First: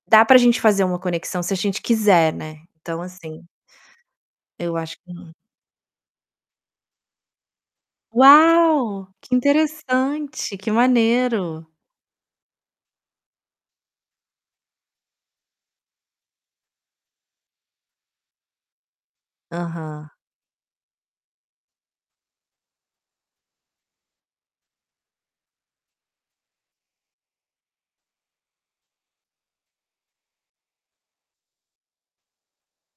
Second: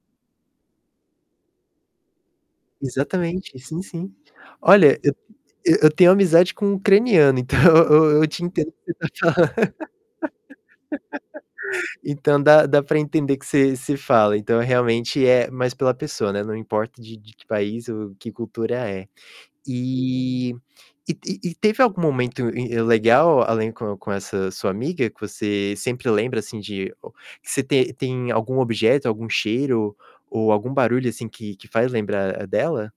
Dá pra gente fazer uma conexão se a gente quiser, né, então, assim Exatamente, sim, sim. eu acho Olha, eu que t não. e eu tenho amizade com ucraniano, então, eu eu te entendo o que você Uau! tá Que falan interessante, que maneiro. então, dá dá para entender que você você fala, então, realmente, é mais pela pessoa, né, não importa de de que país ou que cultura é. Aham. E e e e teve algum momento in legal, além, com com essa sua amiga, que você sempre lembra, assim, de ou que você te tem algum objeto, algum cheiro ou algum barulho, assim, que que faz lembrar dela?